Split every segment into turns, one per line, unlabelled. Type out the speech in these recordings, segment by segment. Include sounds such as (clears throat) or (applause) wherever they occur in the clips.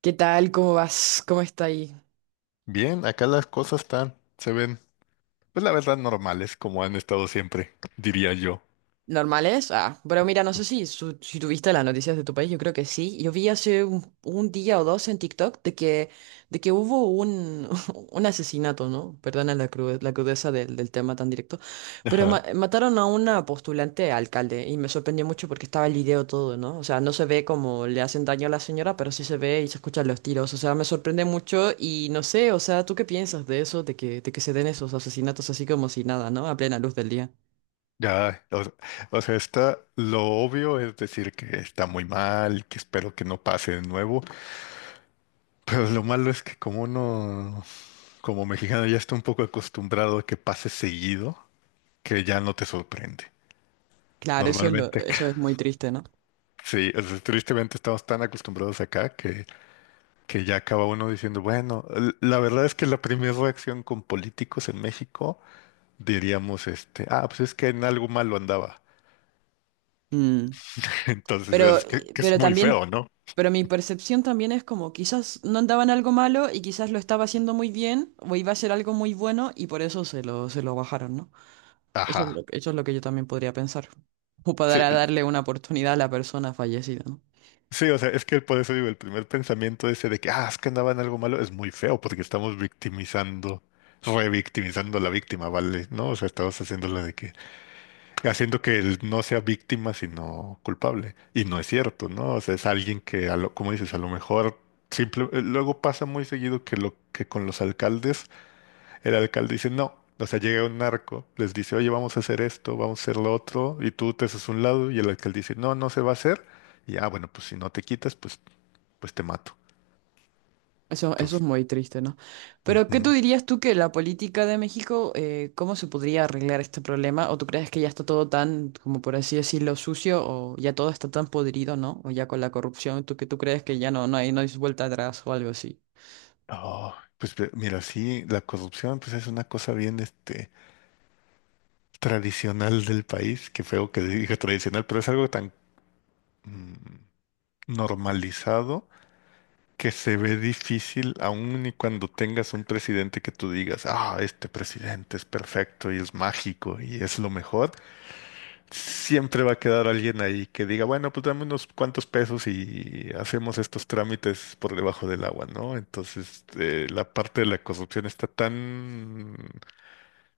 ¿Qué tal? ¿Cómo vas? ¿Cómo está ahí?
Bien, acá las cosas están, se ven, pues la verdad, normales, como han estado siempre, diría yo.
Normales. Ah, pero mira, no sé si, si tuviste las noticias de tu país, yo creo que sí. Yo vi hace un día o dos en TikTok de que hubo (laughs) un asesinato, ¿no? Perdona la crudeza del tema tan directo, pero
Ajá.
mataron a una postulante a alcalde y me sorprendió mucho porque estaba el video todo, ¿no? O sea, no se ve cómo le hacen daño a la señora, pero sí se ve y se escuchan los tiros. O sea, me sorprende mucho y no sé, o sea, ¿tú qué piensas de eso, de que se den esos asesinatos así como si nada, ¿no? A plena luz del día.
Ya, o sea, lo obvio es decir que está muy mal, que espero que no pase de nuevo, pero lo malo es que como uno, como mexicano, ya está un poco acostumbrado a que pase seguido, que ya no te sorprende.
Claro,
Normalmente.
eso es
(laughs)
muy triste, ¿no?
Sí, o sea, tristemente estamos tan acostumbrados acá que, ya acaba uno diciendo, bueno, la verdad es que la primera reacción con políticos en México diríamos, pues es que en algo malo andaba.
Mm.
(laughs) Entonces
Pero,
es que es
pero
muy
también,
feo, ¿no?
pero mi percepción también es como quizás no andaba en algo malo y quizás lo estaba haciendo muy bien o iba a ser algo muy bueno y por eso se lo bajaron, ¿no?
Ajá.
Eso es lo que yo también podría pensar. O
Sí,
para darle una oportunidad a la persona fallecida, ¿no?
sí, o sea, es que por eso digo, el primer pensamiento ese de que, es que andaba en algo malo es muy feo porque estamos victimizando, revictimizando a la víctima, ¿vale? ¿No? O sea, estamos haciéndolo de que haciendo que él no sea víctima, sino culpable. Y no es cierto, ¿no? O sea, es alguien que, como dices, a lo mejor simple, luego pasa muy seguido que lo que con los alcaldes, el alcalde dice no. O sea, llega un narco, les dice, oye, vamos a hacer esto, vamos a hacer lo otro, y tú te haces un lado, y el alcalde dice, no, no se va a hacer. Y bueno, pues si no te quitas, pues te mato.
Eso es
Entonces.
muy triste, ¿no? Pero, ¿qué tú
Ujú.
dirías tú que la política de México, cómo se podría arreglar este problema? ¿O tú crees que ya está todo tan, como por así decirlo, sucio, o ya todo está tan podrido, ¿no? O ya con la corrupción, ¿tú que tú crees que ya no hay vuelta atrás o algo así?
Oh, pues mira, sí, la corrupción, pues es una cosa bien, tradicional del país, qué feo que diga tradicional, pero es algo tan mm, normalizado que se ve difícil aun y cuando tengas un presidente que tú digas, este presidente es perfecto y es mágico y es lo mejor, siempre va a quedar alguien ahí que diga, bueno, pues dame unos cuantos pesos y hacemos estos trámites por debajo del agua, ¿no? Entonces, la parte de la corrupción está tan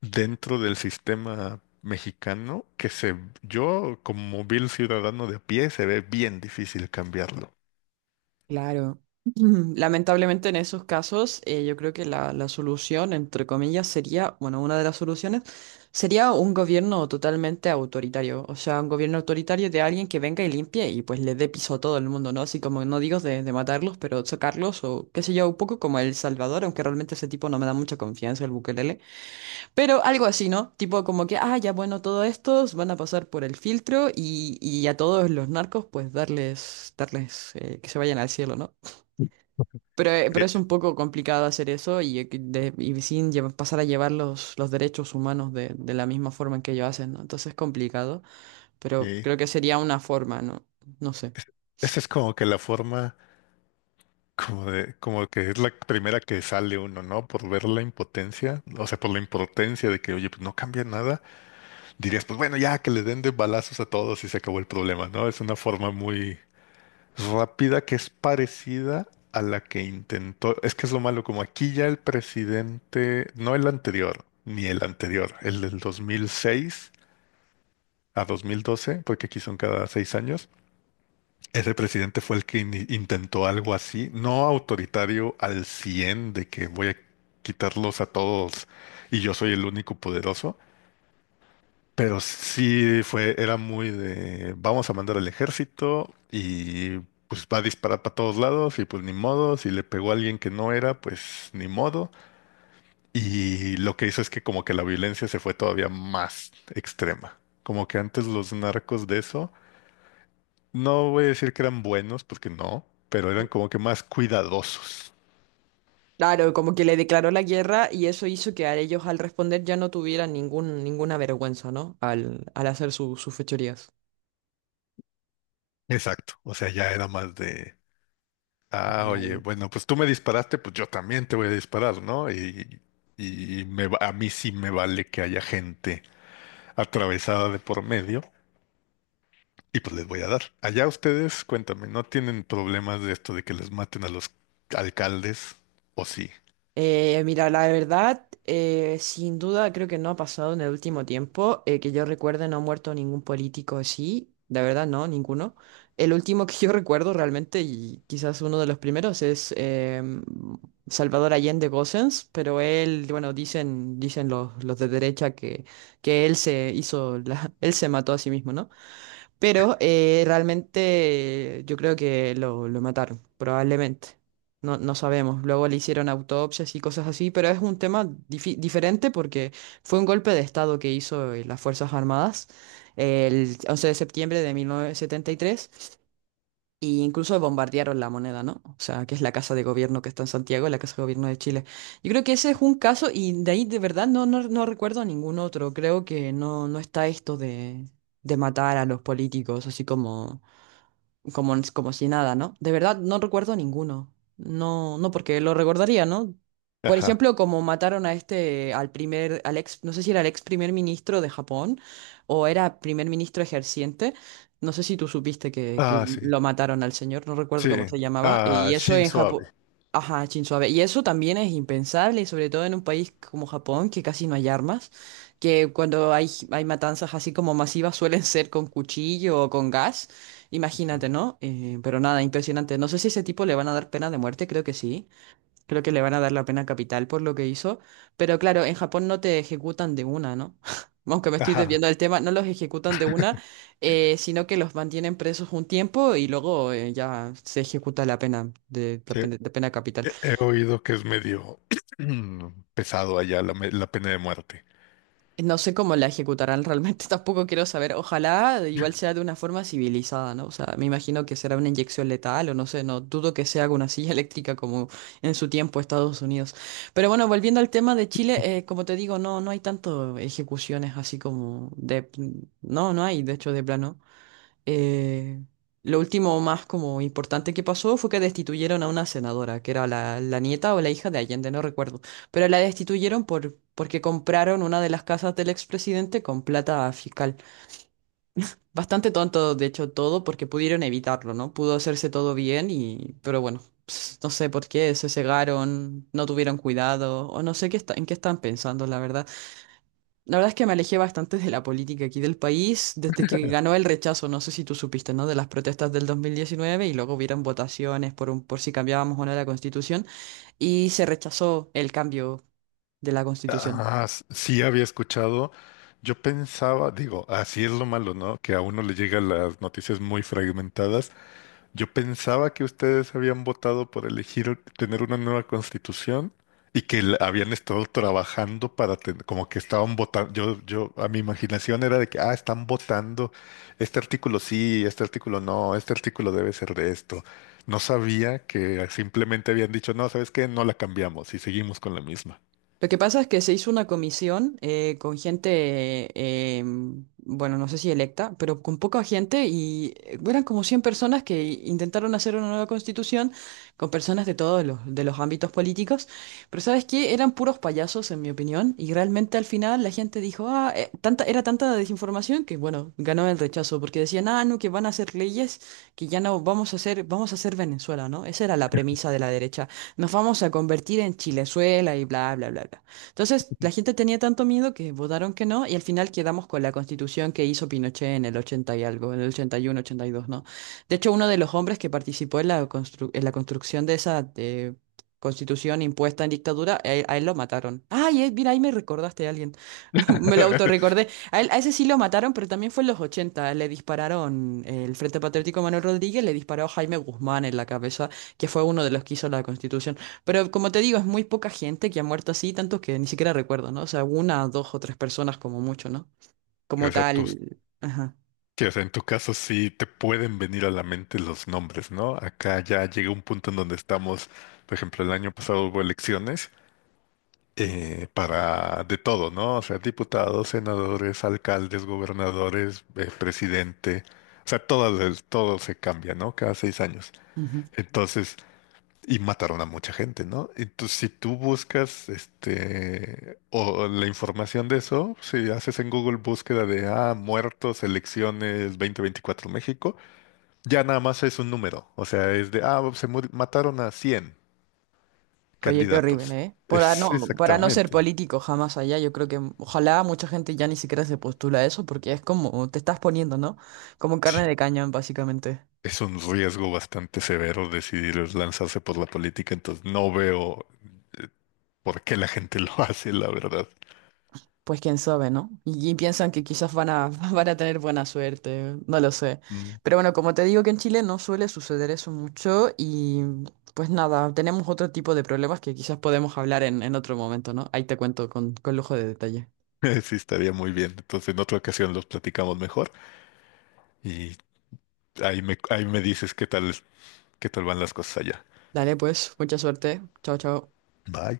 dentro del sistema mexicano yo como vil ciudadano de a pie se ve bien difícil cambiarlo.
Claro. (clears throat) Lamentablemente en esos casos, yo creo que la solución, entre comillas, sería, bueno, una de las soluciones sería un gobierno totalmente autoritario, o sea, un gobierno autoritario de alguien que venga y limpie y pues le dé piso a todo el mundo, ¿no? Así como no digo de matarlos, pero sacarlos o qué sé yo, un poco como El Salvador, aunque realmente ese tipo no me da mucha confianza, el Bukelele, pero algo así, ¿no? Tipo como que, ah, ya bueno, todos estos van a pasar por el filtro y a todos los narcos pues darles que se vayan al cielo, ¿no? Pero
Eh,
es un poco complicado hacer eso y, y sin lleva- pasar a llevar los derechos humanos de la misma forma en que ellos hacen, ¿no? Entonces es complicado, pero
sí.
creo que sería una forma, ¿no? No sé.
Es- Esa es como que la forma, como de, como que es la primera que sale uno, ¿no? Por ver la impotencia, o sea, por la impotencia de que, oye, pues no cambia nada, dirías, pues bueno, ya que le den de balazos a todos y se acabó el problema, ¿no? Es una forma muy rápida que es parecida a la que intentó. Es que es lo malo, como aquí ya el presidente, no el anterior, ni el anterior, el del 2006 a 2012, porque aquí son cada 6 años. Ese presidente fue el que intentó algo así, no autoritario al 100 de que voy a quitarlos a todos y yo soy el único poderoso. Pero sí fue, era muy de vamos a mandar al ejército y pues va a disparar para todos lados y pues ni modo, si le pegó a alguien que no era, pues ni modo. Y lo que hizo es que como que la violencia se fue todavía más extrema. Como que antes los narcos de eso, no voy a decir que eran buenos, porque no, pero eran como que más cuidadosos.
Claro, como que le declaró la guerra y eso hizo que a ellos al responder ya no tuvieran ningún, ninguna vergüenza, ¿no? Al, al hacer sus fechorías.
Exacto, o sea, ya era más de... Ah, oye, bueno, pues tú me disparaste, pues yo también te voy a disparar, ¿no? Y a mí sí me vale que haya gente atravesada de por medio y pues les voy a dar. Allá ustedes, cuéntame, ¿no tienen problemas de esto de que les maten a los alcaldes? ¿O sí?
Mira, la verdad, sin duda creo que no ha pasado en el último tiempo. Eh, que yo recuerde, no ha muerto ningún político así. La verdad, no, ninguno. El último que (laughs) yo recuerdo realmente, y quizás uno de los primeros, es Salvador Allende Gossens, pero él, bueno, dicen los de derecha que él se hizo, (laughs) él se mató a sí mismo, ¿no? Pero realmente yo creo que lo mataron, probablemente. No, no sabemos. Luego le hicieron autopsias y cosas así, pero es un tema diferente porque fue un golpe de estado que hizo las Fuerzas Armadas el 11 de septiembre de 1973 y incluso bombardearon la moneda, ¿no? O sea, que es la casa de gobierno que está en Santiago, la casa de gobierno de Chile. Yo creo que ese es un caso y de ahí de verdad no recuerdo ningún otro. Creo que no, no está esto de matar a los políticos, así como si nada, ¿no? De verdad, no recuerdo ninguno. No, no, porque lo recordaría, ¿no? Por
Ajá.
ejemplo, como mataron a este, al primer, al ex, no sé si era el ex primer ministro de Japón o era primer ministro ejerciente. No sé si tú supiste que
Ah, sí.
lo mataron al señor, no recuerdo
Sí.
cómo se llamaba.
Ah,
Y eso en
Shinzo
Japón.
Abe.
Ajá, Shinzo Abe. Y eso también es impensable, y sobre todo en un país como Japón, que casi no hay armas, que cuando hay matanzas así como masivas suelen ser con cuchillo o con gas.
Ujú.
Imagínate, ¿no? Pero nada, impresionante. No sé si a ese tipo le van a dar pena de muerte, creo que sí. Creo que le van a dar la pena capital por lo que hizo. Pero claro, en Japón no te ejecutan de una, ¿no? (laughs) Aunque me estoy
Ajá.
desviando del tema, no los ejecutan de una, sino que los mantienen presos un tiempo y luego ya se ejecuta la pena de, la
Sí.
pena de pena capital.
He oído que es medio (clears throat) pesado allá la pena de muerte.
No sé cómo la ejecutarán realmente, (laughs) tampoco quiero saber. Ojalá igual sea de una forma civilizada, ¿no? O sea, me imagino que será una inyección letal o no sé, no dudo que sea con una silla (laughs) eléctrica como en su tiempo Estados Unidos. Pero bueno, volviendo al tema de Chile, como te digo, no, no hay tanto ejecuciones así como de... No, no hay, de hecho, de plano. Eh, lo último más como importante que pasó fue que destituyeron a una senadora, que era la nieta o la hija de Allende, no recuerdo, pero la destituyeron por, porque compraron una de las casas del expresidente con plata fiscal. Bastante tonto, de hecho, todo porque pudieron evitarlo, ¿no? Pudo hacerse todo bien y, pero bueno, ps, no sé por qué se cegaron, no tuvieron cuidado o no sé qué en qué están pensando, la verdad. La verdad es que me alejé bastante de la política aquí del país desde que ganó el rechazo, no sé si tú supiste, ¿no? De las protestas del 2019 y luego hubieron votaciones por, por si cambiábamos o no la constitución y se rechazó el cambio de la constitución.
Ah, sí había escuchado. Yo pensaba, digo, así es lo malo, ¿no? Que a uno le llegan las noticias muy fragmentadas. Yo pensaba que ustedes habían votado por elegir tener una nueva constitución y que habían estado trabajando para tener, como que estaban votando. A mi imaginación era de que, están votando. Este artículo sí, este artículo no, este artículo debe ser de esto. No sabía que simplemente habían dicho, no, ¿sabes qué? No la cambiamos y seguimos con la misma.
Lo que pasa es que se hizo una comisión con gente, mm, bueno, no sé si electa, pero con poca gente y eran como 100 personas que intentaron hacer una nueva constitución con personas de todos de los ámbitos políticos, pero ¿sabes qué? Eran puros payasos, en mi opinión, y realmente al final la gente dijo, ah, tanta, era tanta la desinformación que, bueno, ganó el rechazo, porque decían, ah, no, que van a hacer leyes que ya no vamos a hacer, vamos a hacer Venezuela, ¿no? Esa era la premisa de la derecha, nos vamos a convertir en Chilezuela y bla, bla, bla, bla. Entonces, la gente tenía tanto miedo que votaron que no y al final quedamos con la constitución que hizo Pinochet en el 80 y algo, en el ochenta, 81, 82, ¿no? De hecho, uno de los hombres que participó en la en la construcción de esa constitución impuesta en dictadura, a él lo mataron. Ay, mira, ahí me recordaste a alguien. (laughs) Me lo
(laughs)
autorrecordé. A él, a ese sí lo mataron, pero también fue en los ochenta. Le dispararon el Frente Patriótico Manuel Rodríguez, le disparó a Jaime Guzmán en la cabeza, que fue uno de los que hizo la Constitución. Pero como te digo, es muy poca gente que ha muerto así, tantos que ni siquiera recuerdo, ¿no? O sea, una, dos o tres personas como mucho, ¿no? Como
O sea,
tal. Ajá.
o sea, en tu caso sí te pueden venir a la mente los nombres, ¿no? Acá ya llega un punto en donde estamos, por ejemplo, el año pasado hubo elecciones para de todo, ¿no? O sea, diputados, senadores, alcaldes, gobernadores, presidente, o sea, todo, todo se cambia, ¿no? Cada 6 años.
Ujú.
Entonces, y mataron a mucha gente, ¿no? Entonces, si tú buscas este o la información de eso, si haces en Google búsqueda de muertos, elecciones 2024 México, ya nada más es un número. O sea, es de se mataron a cien
Oye, qué horrible,
candidatos.
¿eh?
Es
Para no ser
exactamente.
político jamás allá, yo creo que ojalá mucha gente ya ni siquiera se postula a eso porque es como te estás poniendo, ¿no? Como carne
Sí.
de cañón, básicamente.
Es un riesgo bastante severo decidir lanzarse por la política, entonces no veo eh, por qué la gente (laughs) lo hace, la verdad.
Pues quién sabe, ¿no? Y piensan que quizás van a, (laughs) van a tener buena suerte, no lo sé. Pero bueno, como te digo que en Chile no suele suceder eso mucho y pues nada, tenemos otro tipo de problemas que quizás podemos hablar en otro momento, ¿no? Ahí te cuento con lujo de detalle.
(laughs) Sí, estaría muy bien. Entonces, en otra ocasión los platicamos mejor y ahí me dices qué tal van las cosas allá.
Dale, pues, mucha suerte. Chao, chao.
Bye.